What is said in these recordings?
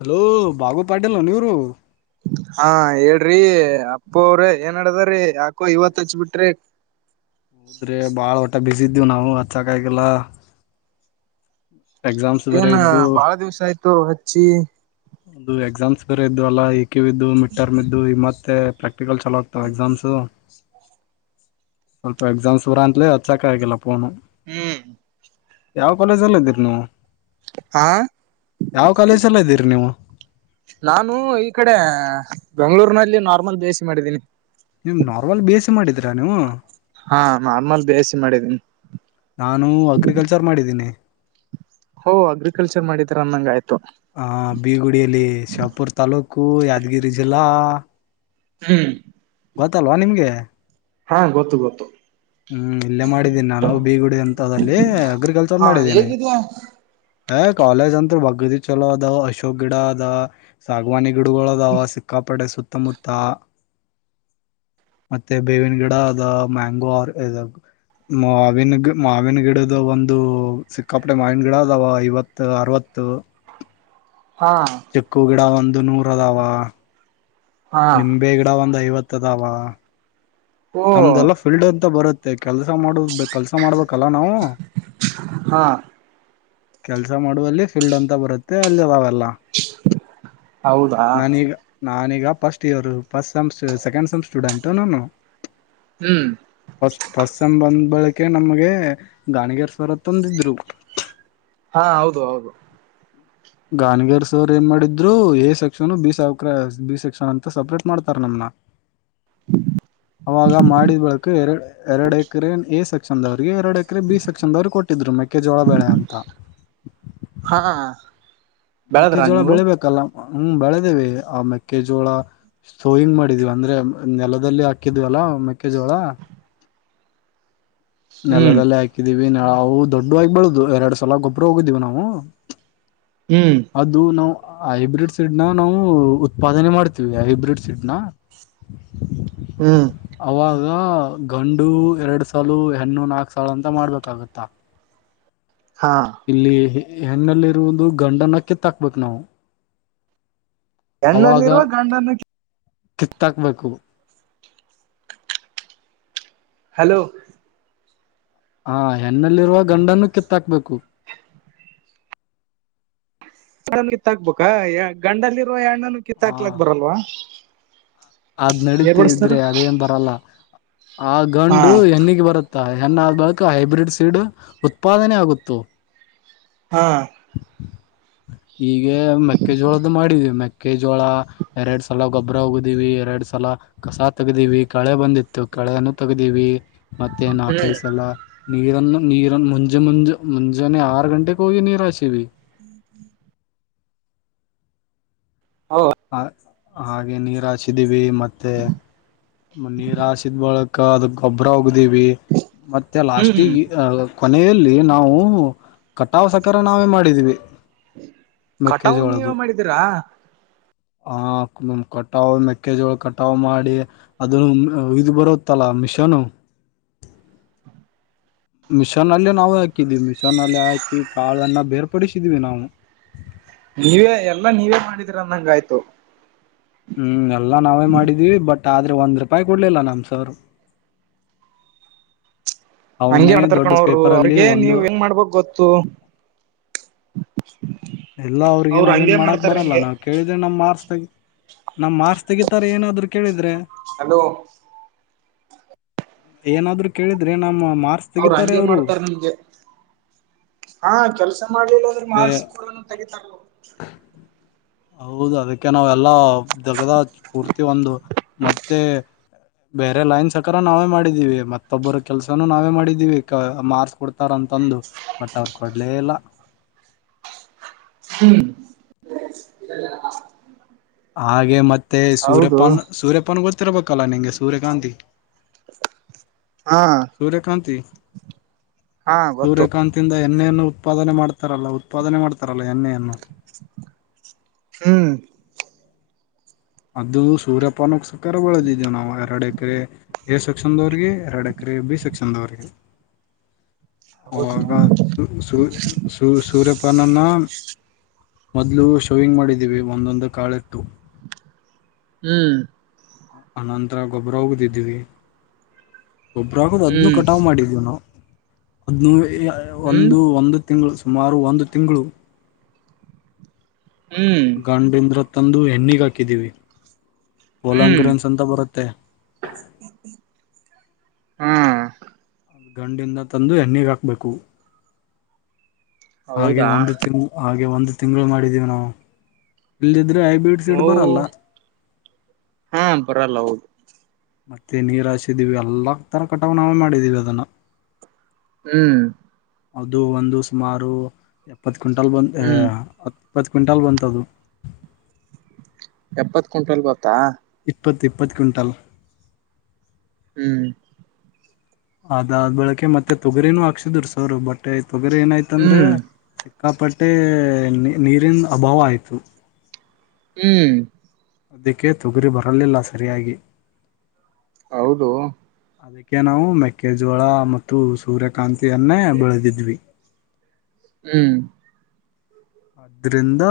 Hello Babu Patil ನೀವರು ಹಾ ಹೇಳ್ರಿ ಅಪ್ಪ ಅವ್ರ ಏನ ನಡದದ ದ್ರಿ ಯಾಕೋ ಇವತ್ ಹಚ್ಬಿಟ್ರಿ ಹೌದ್ರಿ ಬಾಳ ಹೊಟ ಬಿಸ ಇದೀವಿ ನಾವು ಹಚ್ಚಕ ಆಗಲ್ಲ ಏನ್ ಬಾಳ ದಿವ್ಸ ಆಯ್ತು ಹಚ್ಚಿ ಒಂದು ಎಕ್ಸಾಮ್ಸ್ ಬೇರೆ ಇದ್ದು ಅಲ್ಲ ಎ ಕಿವ ಇದ್ದು ಮಿಡ್ ಟರ್ಮ್ ಇದ್ದು ಇ ಮತ್ತೆ ಪ್ರಕ್ಟ ಪ್ರಾಕ್ಟಿಕಲ್ ಚಾಲು ಆಗ್ತವೆ ಎಕ್ಸಾಮ್ಸು ಸ್ವಲ್ಪ ಎಕ್ಸಾಮ್ಸ ಊರ ಅತ್ಲೇ ಹಚ್ಚಕ ಆಗಿಲ್ಲ ಫೋನು ಹ್ಮ್ ಯಾವ ಕಾಲೇಜಲ್ಲ ಇದೀರಿ ನೀವು ಹಾ ಯಾವ ಕಾಲೇಜಲ್ಲ ಇದೀರಿ ನೀವು ನಾನು ಈ ಕಡೆ ಬೆಂಗಳೂರಿನಲ್ಲಿ ನಾರ್ಮಲ್ ಬೇಸಿ ಮಾಡಿದ್ದೀನಿ ನೀಮ ನಾರ್ಮಲ್ ಬಿ ಎಸ್ ಇ ಮಾಡಿದ್ರ ನೀವು ಹಾ ನಾರ್ಮಲ್ ಬಿ ಎಸ್ ಸಿ ಮಾಡಿದ್ದೀನಿ ನಾನು ಅಗ್ರಿಕಲ್ಚರ್ ಮಾಡಿದ್ದೀನಿ ಓ ಅಗ್ರಿಕಲ್ಚರ್ ಮಾಡಿದ್ರ ಅನ್ನಂಗ ಆಯ್ತು [unintelligible] ಹ ಬೀಗುಡಿಯಲ್ಲಿ ಶಾಪುರ್ ತಾಲೂಕ ಕ್ಕೂ ಯಾದಗಿರಿ ಜಿಲ್ಲಾ ಹ್ಮ್ ಗೊತ್ತಲ್ವಾ ನಿಮ್ಗೆ ಹಾ ಗೊತ್ತು ಗೊತ್ತು ಹ್ಮ್ ಇಲ್ಲೇ ಮಾಡಿದ್ದೀನಿ ನಾನು ಬೀಗುಡಿ ಅಂತದಲ್ಲಿ ಅಗ್ರಿಕಲ್ಚರ್ ಹಾ ಮಾಡಿದ್ದೀನಿ ಹೇಗಿದ್ಯಾ ಏ ಕಾಲೇಜ ಅಂತ ಬಗ್ಗದಿ ಚಲೋ ಅದ್ ಅಶೋಕ್ ಗಿಡ ಅದ ಸಾಗವಾಣಿ ಗಿಡಗಳ ಅದಾವ ಸಿಕ್ಕ ಪಪಟ ಸುತ್ತಮುತ್ತ ಮತ್ತೆ ಬೇವಿನ ಗಿಡ ಅ ಮ್ಯಾಂಗೋ ಆರ್ ಇದುಾಗ ಮಾವಿನ ಗ ಮಾವಿನ ಗಿಡ್ದ ಒಂದು ಸಿಕ್ಕಾಪಟೆ ಮಾವಿನ ಗಿಡ ಅದವ ಐವತ್ತು ಅರವತ್ತು ತ [inaudible] ಹಾ ಚಿಕ್ಕು ಗಿಡ ಒಂದು ನೂರ ಅದಾವ ಹಾ ನಿಂಬೆ ಗಿಡ ಒಂದ ಐವತ್ತದಾವ ಓ ನಮ್ದೆಲ್ಲಾ ಫೀಲ್ಡ್ ಅಂತ ಬರುತ್ತೆ ಕೆಲ್ಸ ಮಾಡುದ ಕೆಲ್ಸ ಮಾಡ್ಬೇಕಲ್ಲ ನಾವು ಹಾ ಕೆಲ್ಸ ಮಾಡುವಲ್ಲಿ ಫೀಲ್ಡ್ ಅಂತ ಬರುತ್ತೆ ಅಲ್ಲಿ [unintelligible] ಲ್ಲ ಹೌದಾ ನನೀಗ ನಾನೀಗ first year first semester second semester student ನನು ಹ್ಮ್ ಪ ಪಶ್ಚಂಬಧ ಬಳಕೆ ನಮಗೆ ಗಾಣಗೇರ್ ಸ್ವರ ತಂದಿದ್ರು ಹಾ ಹೌದು ಹೌದು ಗಾನಿಗರ ಸ ಅವರ್ ಏನ ಮಾಡಿದ್ರು ಎ ಸೆಕ್ಷನ್ ಬಿ ಸಾವಕ್ರ ಬಿ ಸೆಕ್ಷನ್ ಅಂತ ಸಪ್ರೇಟ್ ಮಾಡ್ತಾರ ನಮ್ನ ಅವಾಗ ಮಾಡಿದ ಬೆಳಕು ಎರಡ ಎರಡು ಎಕರೆ ಎ ಸೆಕ್ಷನ್ದವ ಎರಡು ಎಕರೆ ಬಿ ಸೆಕ್ಷನ್ವರು ಕೊಟ್ಟಿದ್ರು ಮೆಕ್ಕೆಜೋಳ ಬೆಳೆ ಅಂತ ಹಾ ಮಕ್ಕೆ ಬೆಳದ್ರ ಜೋಳ ನೀವು ಬೆಳಿಬೇಕಲ್ಲ ಹ್ಮ್ ಬೆಳೆದೇವಿ ಆ ಮೆಕ್ಕೆಜೋಳ ಸೋಯಿಂಗ ಮಾಡಿದೀವಿ ಅಂದ್ರೆ ನೆಲದಲ್ಲಿ ಹಾಕಿದ್ವಲ್ಲಾ ಮೆಕ್ಕೆಜೋಳ ಹ್ಮ್ ನೆಲಲ್ಲೇ ಹಾಕಿದೀವಿ ನಾ ಅವು ದೊಡ್ಡ ಆಗಬಳುದುದು ಎರಡು ಸಲ ಗೊಬ್ಬರು ಹೋಗಿದ್ದೀವಿ ನಾವು ಹ್ಮ್ ಅದು ನಾವು ಹೈಬ್ರಿಡ್ ಸಿಡ್ನ ನಾವು ಉತ್ಪಾದನೆ ಮಾಡ್ತೀವಿ ಹೈಬ್ರಿಡ್ ಸಿಡ್ನ ಹ್ಮ್ ಗಂಡು ಎರಡು ಸಾಲು ಹೆಣ್ಣು ನಾಕ್ ಸಾಲ ಅಂತ ಮಾಡ್ಬೇಕಾಗತ್ತಾ ಹಾ ಇಲ್ಲಿ ಹೆಣ್ಣಲ್ಲಿ ಇರುದು ಗಂಡನ ಕಿತ್ತಾಕ್ಬೇಕು ನಾವು ಅವಾಗ ಎಣ್ಣಲ್ಲಿರುವ ಗಂಡನ್ನು ಕಿತ್ತಾಕ್ಬೇಕು ಹಲೋ ಹಾ ಹೆಣ್ಣಲ್ಲಿರುವ ಗಂಡನ್ನು ಕಿತ್ತಾಕ್ಬೇಕು [unintelligible] ಎಣ ಕಿತ್ತ ಹಾಕ್ಬೇಕಾ ಗಂಡಲ್ಲಿರುವ ಹೆಣ್ಣನು ಕಿತ್ತ ಹ ಹಾಕ್ಲಾಕ್ ಬರಲ್ವಾ ಅದ್ ನಡೀತ ಏರ್ಬಡಿಸ್ತಾರ ಇದ್ರೆ ಅದೇನ್ ಬರಲ್ಲ ಆ ಹಾ ಗಂಡು ಹೆಣ್ಣಿಗೆ ಬರುತ್ತೆ ಹೆಣ್ಣ ಆದ ಬಳಕ ಹೈಬ್ರಿಡ್ ಸೀಡ್ ಉತ್ಪಾದನೆ ಆಗುತ್ತತ್ತು ಹ್ಮ್ ಈಗ ಮೆಕ್ಕೆಜೋಳದ್ದು ಮಾಡಿದವಿ ಮೆಕ್ಕೆಜೋಳ ಎರಡು ಸಲ ಗೊಬರ ಹೋಗುತ್ತ ತಗ್ದೀವಿ ಎರಡ್ ಸಲ ಕಸ ತೆಗ್ದೀವಿ ಕಳೆ ಬಂದಿತ್ತು ಕಳೆನು ತೆಗ್ದಿವವಿ ಮತ್ತೇ ನಾಕೈ ಹ್ಮ್ ಸಲ ನೀರನ್ನು ನೀರ ಮುಂಜೆ ಮುಂಜೆ ಮುಂಜೆಾನೆ ಆರ ಂಟೆ ಕೊೋಗ ನೀರಾಸಿವಿ [inaudible] ಓ ಹ ಹಾಗೆ ನೀರ್ ಹಾಸಿದೀವಿ ಮತ್ತೆ ನೀರ್ ಹಾಸಿದ್ ಬಳಕ್ ಅದು ಗೊಬ್ಬರ ಹೋಗ್ದೀವಿ ಮತ್ತುತ್ತೆ ಹ್ಮ್ ಲಾಸ್ಟಿಗೆ ಕೊನೆಯಲ್ಲಿ ನಾವು ಕಟಾಾವ ಸಕರ ನಾವೇ ಮಾಡಿದೀವಿ ಕಟೌನ್ ನೀವ ಮಾಡಿದೀರಾ ಹಮ ಕಟಾವು್ ಮೆಕ್ಕೆಜೋಳ ಕಟಾವು್ ಮಾಡಿ ಅದು ಇದು ಬರುತ್ತಲ್ಲ ಮಿಷನ್ ಮಿಷನ್ ಅಲ್ಲೇ ನಾವು ಹಾಕಿದೀವಿ ಮಿಷನ್ ಅಲ್ಲಿ ಹಾಕಿ ಕಾಳನ್ನ ಬೇರ್ಪಡಿಸಿದೀವಿ ನಾವು ಹ್ಮ ನೀವೇ ಎಲ್ಲಾ ನೀವೇ ಮಾಡಿದೀರ ಅಂದಂಗಾಯ್ತು ಹ್ಮ್ ಎಲ್ಲ ನಾವೇ ಮಾಡಿದೀವಿ ಬಟ್ ಆದ್ರೆ ಒಂದ್ ರೂಪಾಯಿ ಕೊಡ್ಲಿಲ್ಲ ನಮ್ ಸರ್ ಹಂಗಗೆ ಅವನೇ ಮಾಡ್ತಾರ್ ದೊಡ್ಡ ಕಣವರು ಪೇಪರ್ ಅಲ್ಲಿ ಅವ್ರಗ ಒಂದು ನೀವ್ ಹೆಂಗ್ ಮಾಡ್ಬೋಕ್ ಗೊತ್ತು ಎಲ್ಲಾ ಅವ್ರಿಗೆ ಅವ್ರು ನಾವ ಏನ್ ಹಂಗೆ ಮಾಡಾಕ್ ಮಾಡ್ತಾರ ಬರಲ್ಲ ನಿಮ್ಗೆ ನಾವ್ ಕೇಳಿದ್ರೆ ನಮ್ ಮಾರ್ಸ್ ತಗಿ ನಮ ಮಾರ್ಕ್ಸ್ ತೆಗತಾರೆ ಏನಾದ್ರು ಕೇಳಿದ್ರೆ ಹಲೋ ಏನಾದ್ರು ಕೇಳಿದ್ರೆ ನಮ್ಮ ಮಾರ್ಕ್ಸ್ ಅವ್ರ ತೆಗಿತಾರೆ ಹಂಗೆ ಅವರು ಮಾಡ್ತಾರ ನಮ್ಗೆ ಹಾ ಕೆಲ್ಸ ಮಾಡ್ಲಿಲ್ಲ ಆದ್ರೆ ಅದೇ ಮಾರ್ಕ್ಸ್ ಕೂಡ [unintelligible] ಹೌದು ಅದಕ್ಕೆ ನಾವೆಲ್ಲಾ ದಗದ ಪೂರ್ತಿ ಒಂದು ಮತ್ತೆ ಬೇರೆ ಲೈನ್ಸ್ ಸಕ ನಾವೇ ಮಾಡಿದೀವಿ ಮತ್ತೊಬ್ಬರ ಕೆಲ್ಸನ ನಾವೇ ಮಾಡಿದೀವಿ ಮಾರ್ಕ್ಸ್ ಕೊಡ್ತಾರಂತ ತಂದು ಬಟ್ ಅವ್ರ ಕೊಡ್ಲೇ ಇಲ್ಲ ಹ್ಮ್ ಹಾಗೆ ಮತ್ತೆ ಹೌದು ಸೂರ್ಯಪ್ಪನ್ ಸೂರ್ಯಪ್ಪನ್ ಗೊತ್ತ ಗೊತ್ತಿರಬೇಕಲ್ಲ ನಿನಗೆ ಸೂರ್ಯಕಾಂತಿ ಹಾ ಸೂರ್ಯಕಾಂತಿ ಹಾ ಗೊತ್ತು ಸೂರ್ಯಕಾಂತಿಂದ ಎನ್ನೆಯನ್ನು ಉತ್ಪಾದನೆ ಮಾಡತಾರಲ್ಲ ಉತ್ಪಾದನೆ ಮಾಡ್ತಾರ ತಲ ಎ ಅನ್ನು ಹ್ಮ್ ಅದು ಸೂರ್ಯಪಾನಕ್ ಸಕಾರ ಬಳೆದಿದ್ದೇವು ನಾವು ಎರಡು ಎಕರೆ ಎ ಸೆಕ್ಷನ್ದವ್ರಗೆ ಎರಡು ಎಕರೆ ಬಿ ಸೆಕ್ಕ್ಷನ್ಂದುವರಿಗೆರಿಗೆ ಅವಾಗ ಹೌದು ಸೂರ್ಯಪಣನ್ನ ಮೊದ್ಲು ಶೋವಿಂಗ್ ಮಾಡಿದ್ದೀವಿ ಒಂದೊಂದು ಕಾಳ ಇಟ್ಟು ಹ್ಮ್ ಆನಂತರ ಗೊಬ್ಬರ ಹೋಗದಿದ್ದೀವಿ ಗೊಬ್ಬ್ರ ಆಗದು ಅದನ್ನು ಹ್ಮ್ ಕಟಾವ್ ಮಾಡಿದೀವಿ ನಾವು ಅದ್ೂ ಹ್ಮ್ ಒಂದು ಒಂದು ತಿಂಗಳು ಸುಮಾರು ಒಂದು ತಿಂಗಳು ಹ್ಮ್ ಗಂಡಿದು ತಂದು ಹೆಣ್ಣಿಗ ಹಾಕಿದೀವಿ ಹ್ಮ್ ಹೊಲಂಗರದಂತೆ ಭಾರತೆ ಹ್ಮ್ ಅದು ಗಂಡಿಂದ ತಂದು ಎಣ್ಣಿಗೆ ಹಾಕಬೇಕು ಹಾಗೆ ಹೌದಾ ಒಂದು ತಿಂಗ್ ಹಾಗೆ ಒಂದು ತಿಂಗಳು ಮಾಡಿದ್ದೀವಿ ನಾವು ಇಲ್ಲ ಹೈಬ್ರಿಡ್ ಓ ಸಡ್ ಬರಲ್ಲ ಹಾ ಬರಲ್ಲ ಹೌದು ಮತ್ತೆ ನೀರು ಹಾಸಿದ್ದೀವಿ ಎಲ್ಲ ತರ ಕಟಾವ ನಾವೇ ಮಾಡಿದ್ದೀವಿ ಅದನ್ನು ಹ್ಮ್ ಹೌದು ಒಂದು ಸುಮಾರು ಎಪ್ಪತ್ ಕ್ವಿಂಟಲ್ ಬಂದು ಹ್ಮ್ ಇಪ್ಪತ್ತು ಕ್ವಿಂಟಾಲ್ ಬಂತದ್ದು. ಎಪ್ಪತ್ ಕ್ವಿಂಟಲ್ ಬಂತಾ ಇಪ್ಪತ್ ಇಪ್ಪತ್ತು ಕ್ವಿಂಟಲ್. ಹ್ಮ್ ಅದಾ ಆದ್ ಬೆಳಕೆ ಮತ್ತೆ ತೊಗರಿನೂ ಹಾಕ್ಸಿದ್ ಸರು ಬಟ್ ತೊಗರಿ ಏನಾಯ್ತಂದ್ರೆ ಹ್ಮ್ ಸಿಕ್ಕಪಟ್ಟೆ ನೀ ನಿರೀನ್ ಅಭಾವ ಆಯ್ತು ಹ್ಮ್ ಅದಕ್ಕೆೇ ತೊಗುರಿ ಬರಲಿಲ್ಲ ಸರಿಯಾಗಿ. ಹೌದು ಅದಕ್ಕೆ ನಾವು ಮೆಕ್ಕೆಜೋಳ ಮತ್ತು ಸೂರ್ಯಕಾಂತಿಯನ್ನೇ ಬೆಳೆದಿದ್ವಿ. ಹ್ಮ್ ಅದ್ರಿಂದ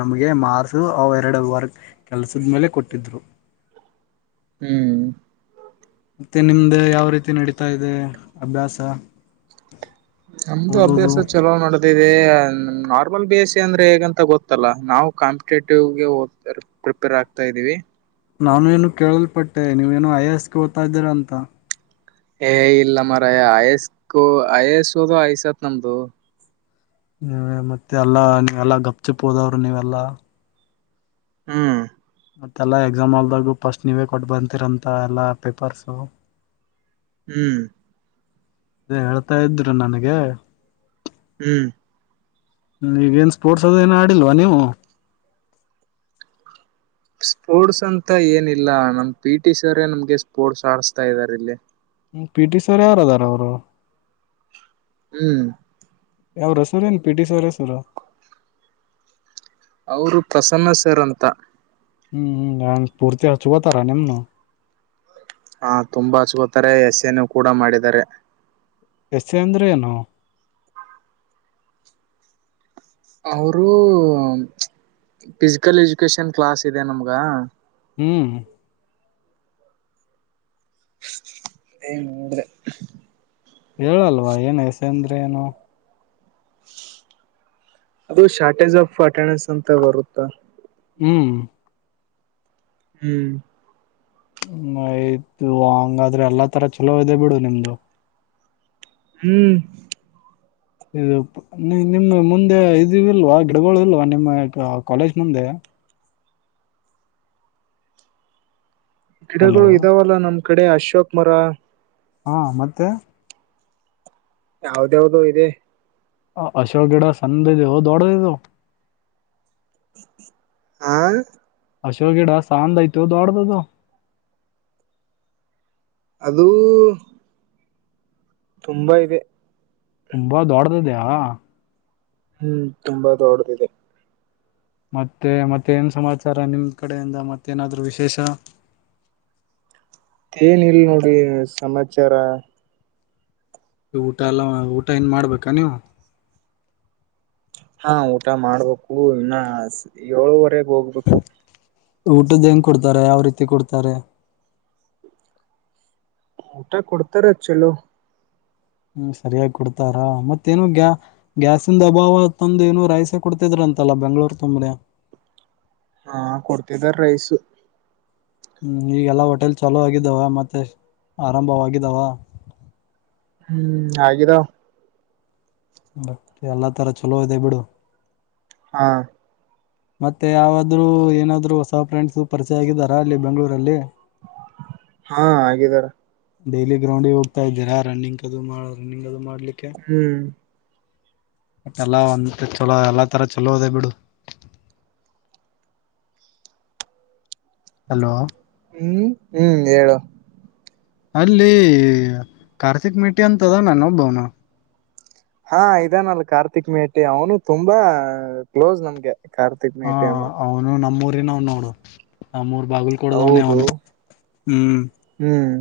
ನಮ್ಗೆ ಮಾರ್ಸು ಅವ ಎರಡು ವರ್ ಕೆಲ್ಸದ್ಮೇಲೆ ಕೊಟ್ಟ [unintelligible] ಹ್ಮ್ ಮತ್ತೆ ನಿಮ್ದ ಯಾವ ರೀತಿ ನಡೀತಾ ಇದೆ ಅಭ್ಯಾಸ. ನಮ್ದು ಅಭ್ಯಾಸ ಓದೋದು ಚಲೋ ನಡೆದಿದೆ. ನಾರ್ಮಲ್ ಬಿ ಎ ಸ್ಸಿ ಅಂದ್ರೆ ಹೇಗಂತ ಗೊತ್ತಲ್ಲ ನಾವು ಕಾಂಪಿಟೇಟಿವ್ಗೆ ಪ್ರಿಪೇರ್ ಆಗ್ತಾ ಇದೀವಿ. ನಾನೇನೂ ಕೇಳಲ್ಪಟ್ಟೆ ನೀವ್ ಏನು ಐ ಎಸ್ಗೆ ಓದ್ತ ಇದ್ದೀರಾ ಅಂತ. ಏ ಇಲ್ಲ ಮರಯಾ ಆಯಸ್ಕು ಆಯಸ್ ಓದೂಯಸ್ತ್ ನಮ್ದು. ನೀ ಮತ್ತೆ ಎಲ್ಲಾ ನೀವೆಲ್ಲಾ ಗಪ್ ಚಿಪ್ ಹೋದವ್ರರು ನೀವೆಲ್ಲಾ. ಹ್ಮ್ ಮತ್ತೆಲ್ಲ ಎಕ್ಸಾಮ್ ಆಲ್ದಾಗೂ ಫಸ್ಟ್ ನೀವೇ ಕೊಟ್ಟು ಬತ್ತಿರಂತಲ್ಲ ಎಲ್ಲ ಪೇಪರ್ಸು. ಹ್ಮ್ ಅದೆ ಹೇಳ್ತಾ ಇದ್ರು ನನ್ಗೆ. ಹ್ಮ್ ಹ್ಮ ಈಗೇನ್ ಸ್ಪೋರ್ಟ್ಸ್ ಅದು ಏನು ಆಡಿಲ್ವಾ ನೀವು. ಸ್ಪೋರ್ಟ್ಸ್ ಅಂತ ಏನಿಲ್ಲ ನಮ್ ಪಿ ಟಿ ಸರೇ ನಮ್ಗೆ ಸ್ಪೋರ್ಟ್ಸ್ ಆಡ್ಸ್ತಾ ಇದಾರೆ ಇಲ್ಲಿ. ಹ್ಮ ಪಿ ಟಿ ಸರ್ ಯಾರ್ ಇದಾರ್ ಅವ್ರು ಹ್ಮ್ ಯಾರ್ ಹೆಸ್ರ ನ್ ಪಿ ಟಿ ಸರ್ ಹೆಸ್ರು. ಅವ್ರು ಪ್ರಸನ್ನ ಸರ್ ಅಂತ. ಹ್ಮ್ ಪೂರ್ತಿ ಅಬ್ಗೋತಾರ ನಿಮ್ನು ಹಾ ತುಂಬಾ ಹಚ್ಕೊತಾರೆ ಎ ಸ್ಸೆ ನು ಕೂಡ ಮಾಡಿದರೆ. ಎಸ್ ಎ ಅಂದೆ ಏನು. ಅವ್ರು ಫಿಸಿಕಲ್ ಎಜುಕೇಶನ್ ಕ್ಲಾಸ್ ಇದೆ ನಮ್ಗ. ಹ್ಮ್ ಎ [unintelligible] ಹೇಳಲ್ವಾ ಏನ್ ಎಸ್ ಎ ಅಂದ್ರೆ ಏನು. ಅದು ಶಾರ್ಟೇಜ್ ಆಫ್ ಅಟೆಂಡ್ಡಸ್ ಅಂತ ಬರುತ್ತ. ಹ್ಮ್ ಹ್ಮ್ ಹ ಆಯ್ತು ಹಂಗಾದ್ರೆ ಎಲ್ಲಾ ತರ ಚಲೋ ಇದೆ ಬಿಡು ನಿಮ್ದು. ಹ್ಮ್ ಇದು ನಿಮ್ಮ್ ಮುಂದೆ ಇದು ಇಲ್ವಾ ಗಿಡಗಳು ಇಲ್ವಾ ನಿಮ್ಮ ಕಾಲೇಜ್ ಮುಂದೆ. ಹಲೋ ಗಿಡಗಳು ಇದಾವಲ್ಲಾ ನಮ್ ಕಡೆ ಅಶೋಕ್ ಮರ. ಹಾ ಮತ್ತೆ ಯಾವ್ದ್ ಯಾವ್ದು ಇದೆ. ಹ ಅಶೋಕ ಗಿಡ ಸಣ್ದ್ ಇದವೂ ದೊಡ್ದ ಇದವೂ ಹಾ ಅಶೋ ಗಿಡ ಸಾಂದ್ ಆಯ್ತೊ ದೊಡ್ದ ಇದೊ. ಅದೂ ತುಂಬಾ ಇದೆ. ತುಂಬಾ ದೊಡ್ಡದ ಇದ್ಯಾ ಹ್ಮ್ ತುಂಬಾ ದೊಡದಿದೆ ಮತ್ತೆ ಮತ್ತೆ ಏನ್ ಸಮಾಚಾರಾ ನಿಮ್ ಕಡೆಯಿಂದ ಮತ್ತೇಏನಾದ್ರು ವಿಶೇಷಾ. ಏನ ಇಲ್ಲ ನೋಡ್ರಿ ಸಮಾಚಾರಾ ಊಟ ಎಲ್ಲ ಊಟ ಇನ್ ಮಾಡ್ಬೇಕಾ ನೀವು ಹಾ ಊಟ ಮಾಡ್ಬೇಕು ಇನ್ನ ಏಳುವರೆಗ್ ಹೋಗ್ಬೇಕು ಊಟದ ಹೆಂಗ್ ಕೊಡ್ತಾರೆ ಯಾವ ರೀತಿ ಕೊಡ್ತಾರೆ. ಊಟಾ ಕೊಡ್ತಾರೆ ಚಲೋ. ಹ್ಮ್ ಸರಿಯಾಗಿ ಕೊಡ್ತಾರಾ ಮತ್ತೇನು ಗ್ಯಾ ಗ್ಯಾಸಂದ ಅಭಾವ ತಂದು ಏನು ರಾಯಸ ಕೊಡ್ತಿದ್ರ ಅಂತಲ್ಲ ಬೆಂಗ್ಳೂರು ತುಂಬ್ರೆಲಾ ಹಾ ಕೊಡ್ತಿದ್ದಾರ ರೈಸು ಹ್ಮ್ ಈಗೆಲ್ಲ ಹೋಟೆಲ್ ಚಲೋ ಆಗಿದ್ದಾವ ಮತ್ತೆ ಆರಂಭವಾಗಿದ್ದಾವಾ. ಹ್ಮ್ ಆಗಿದಾವ ಎಲ್ಲಾ ತರಾ ಚಲೋ ಅದಿ ಬಿಡು ಹಾ ಮತ್ತೆ ಯಾವುದಾದ್ರೂ ಏನಾದ್ರು ಹೊಸ ಫ್ರೆಂಡ್ಸ್ ಪರಿಚಯ ಆಗಿದಾರಾ ಅಲ್ಲಿ ಬೆಂಗಳೂರಲ್ಲಿ ಹಾ ಆಗಿದಾರ ಡೈಲಿ ಗ್ರೌಂಡ್ಗೆ ಹೋಗ್ತಾ ಇದೀರ ರನ್ನಿಂಗ್ ಅದು ಮಾಡ ರನ್ನಿಂಗ್ ಅದು ಮಾಡ ಹ್ಮ್ ಮತ್ತೆಲ್ಲ ಒಂದ ಚಲೋ ಎಲ್ಲಾ ತರ ಚಲೋ ಅದಿ ಬಿಡು ಹಲೋ ಹ್ಮ್ ಹ್ಮ್ ಹೆಳು ಅಲ್ಲಿ ಕಾರ್ತಿಕ್ ಮೇಠಿ ಅಂತದನ ಇನೋಬ್ಬವನು ಹಾ ಇದಾನಲ್ ಕಾರ್ತಿಕ್ ಮೇಟಿ ಅವನು ತುಂಬಾ ಕ್ಲೋಸ್ ನಮ್ಗೆ ಕಾರ್ತಿಕ್ ಹಾ ಮೇಟಿ ಅವನು ನಮ್ಮೂರಿನ್ ಅವ ನೋಡು ನಮ್ಮೂರ್ ಬಾಗಲಕೋಟ ದವನೇ ಹೌದು ಅವನು ಹ್ಮ್ ಹ್ಮ್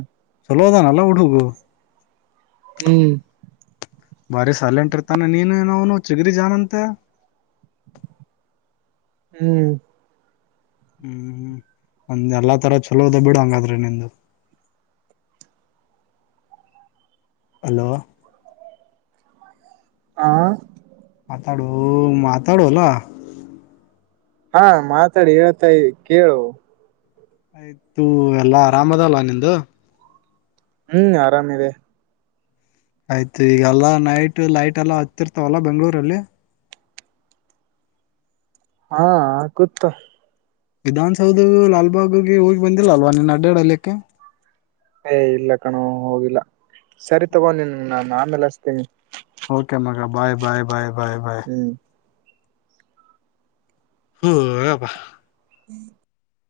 ಚಲೋದ ನಲ್ಲ ಹುಡುಗಾ ಹ್ಮ್ ಬಾರಿ ಸೈಲೆಟ್ ಇರತಾನ್ ನೀನು ಅವನು ಚಿಗರಿ ಜಾನಂತ ಹ್ಮ್ ಹ್ಮ್ ಒಂದ್ ಎಲ್ಲಾ ತರ ಚಲೋದ ಬಿಡ ಹಂಗಾದ್ರೆ ನಿಮ್ದ ಹಲೋ ಹಾ ಮಾತಾಡ ಮಾತಾಡಲೋ ಹಾ ಮಾತಾಡಿ ಹೇಳ್ತಾಯ ಕೇಳು. ಆಯ್ತು ಎಲ್ಲಾ ಆರಾಮ ಅದಲ್ಲ ನಿಂದು ಹ್ಮ್ ಆರಾಮಿದೆ ಆಯ್ತು ಈಗಲ್ಲಾ ನೈಟ್ ಲೈಟ್ ಎಲ್ಲ ಹತ್ತಿರ್ತವಲ್ಲ ಬೆಂಗಳೂರಲ್ಲಿ ಹಾ ಆಕೂತ್ತ್ ವಿಧಾನಸೌಧಗೂ ಲಾಲ್ಬಾಗ್ಗೆ ಹೋಗಿ ಬಂದಿಲ್ಲ ಅಲ್ವಾ ನಿನ್ನ ಅಡ್ಡಾಡಲಿಕ್ಕೆ ಏ ಇಲ್ಲ ಕಣೋ ಹೋಗಿಲ್ಲಾ ಸರಿ ತಗೋ ನಿನ್ ನಾನು ಆಮೇಲೆ ಹಸ್ತೇನಿ ಓಕೆ ಮಗಾ ಬಾಯ್, ಬಾಯ್, ಬಾಯ್, ಬಾಯ್ ಬಾಯ್. ಹ್ಮ್ ಹ್ಮಬಾ ಹ್ಮ್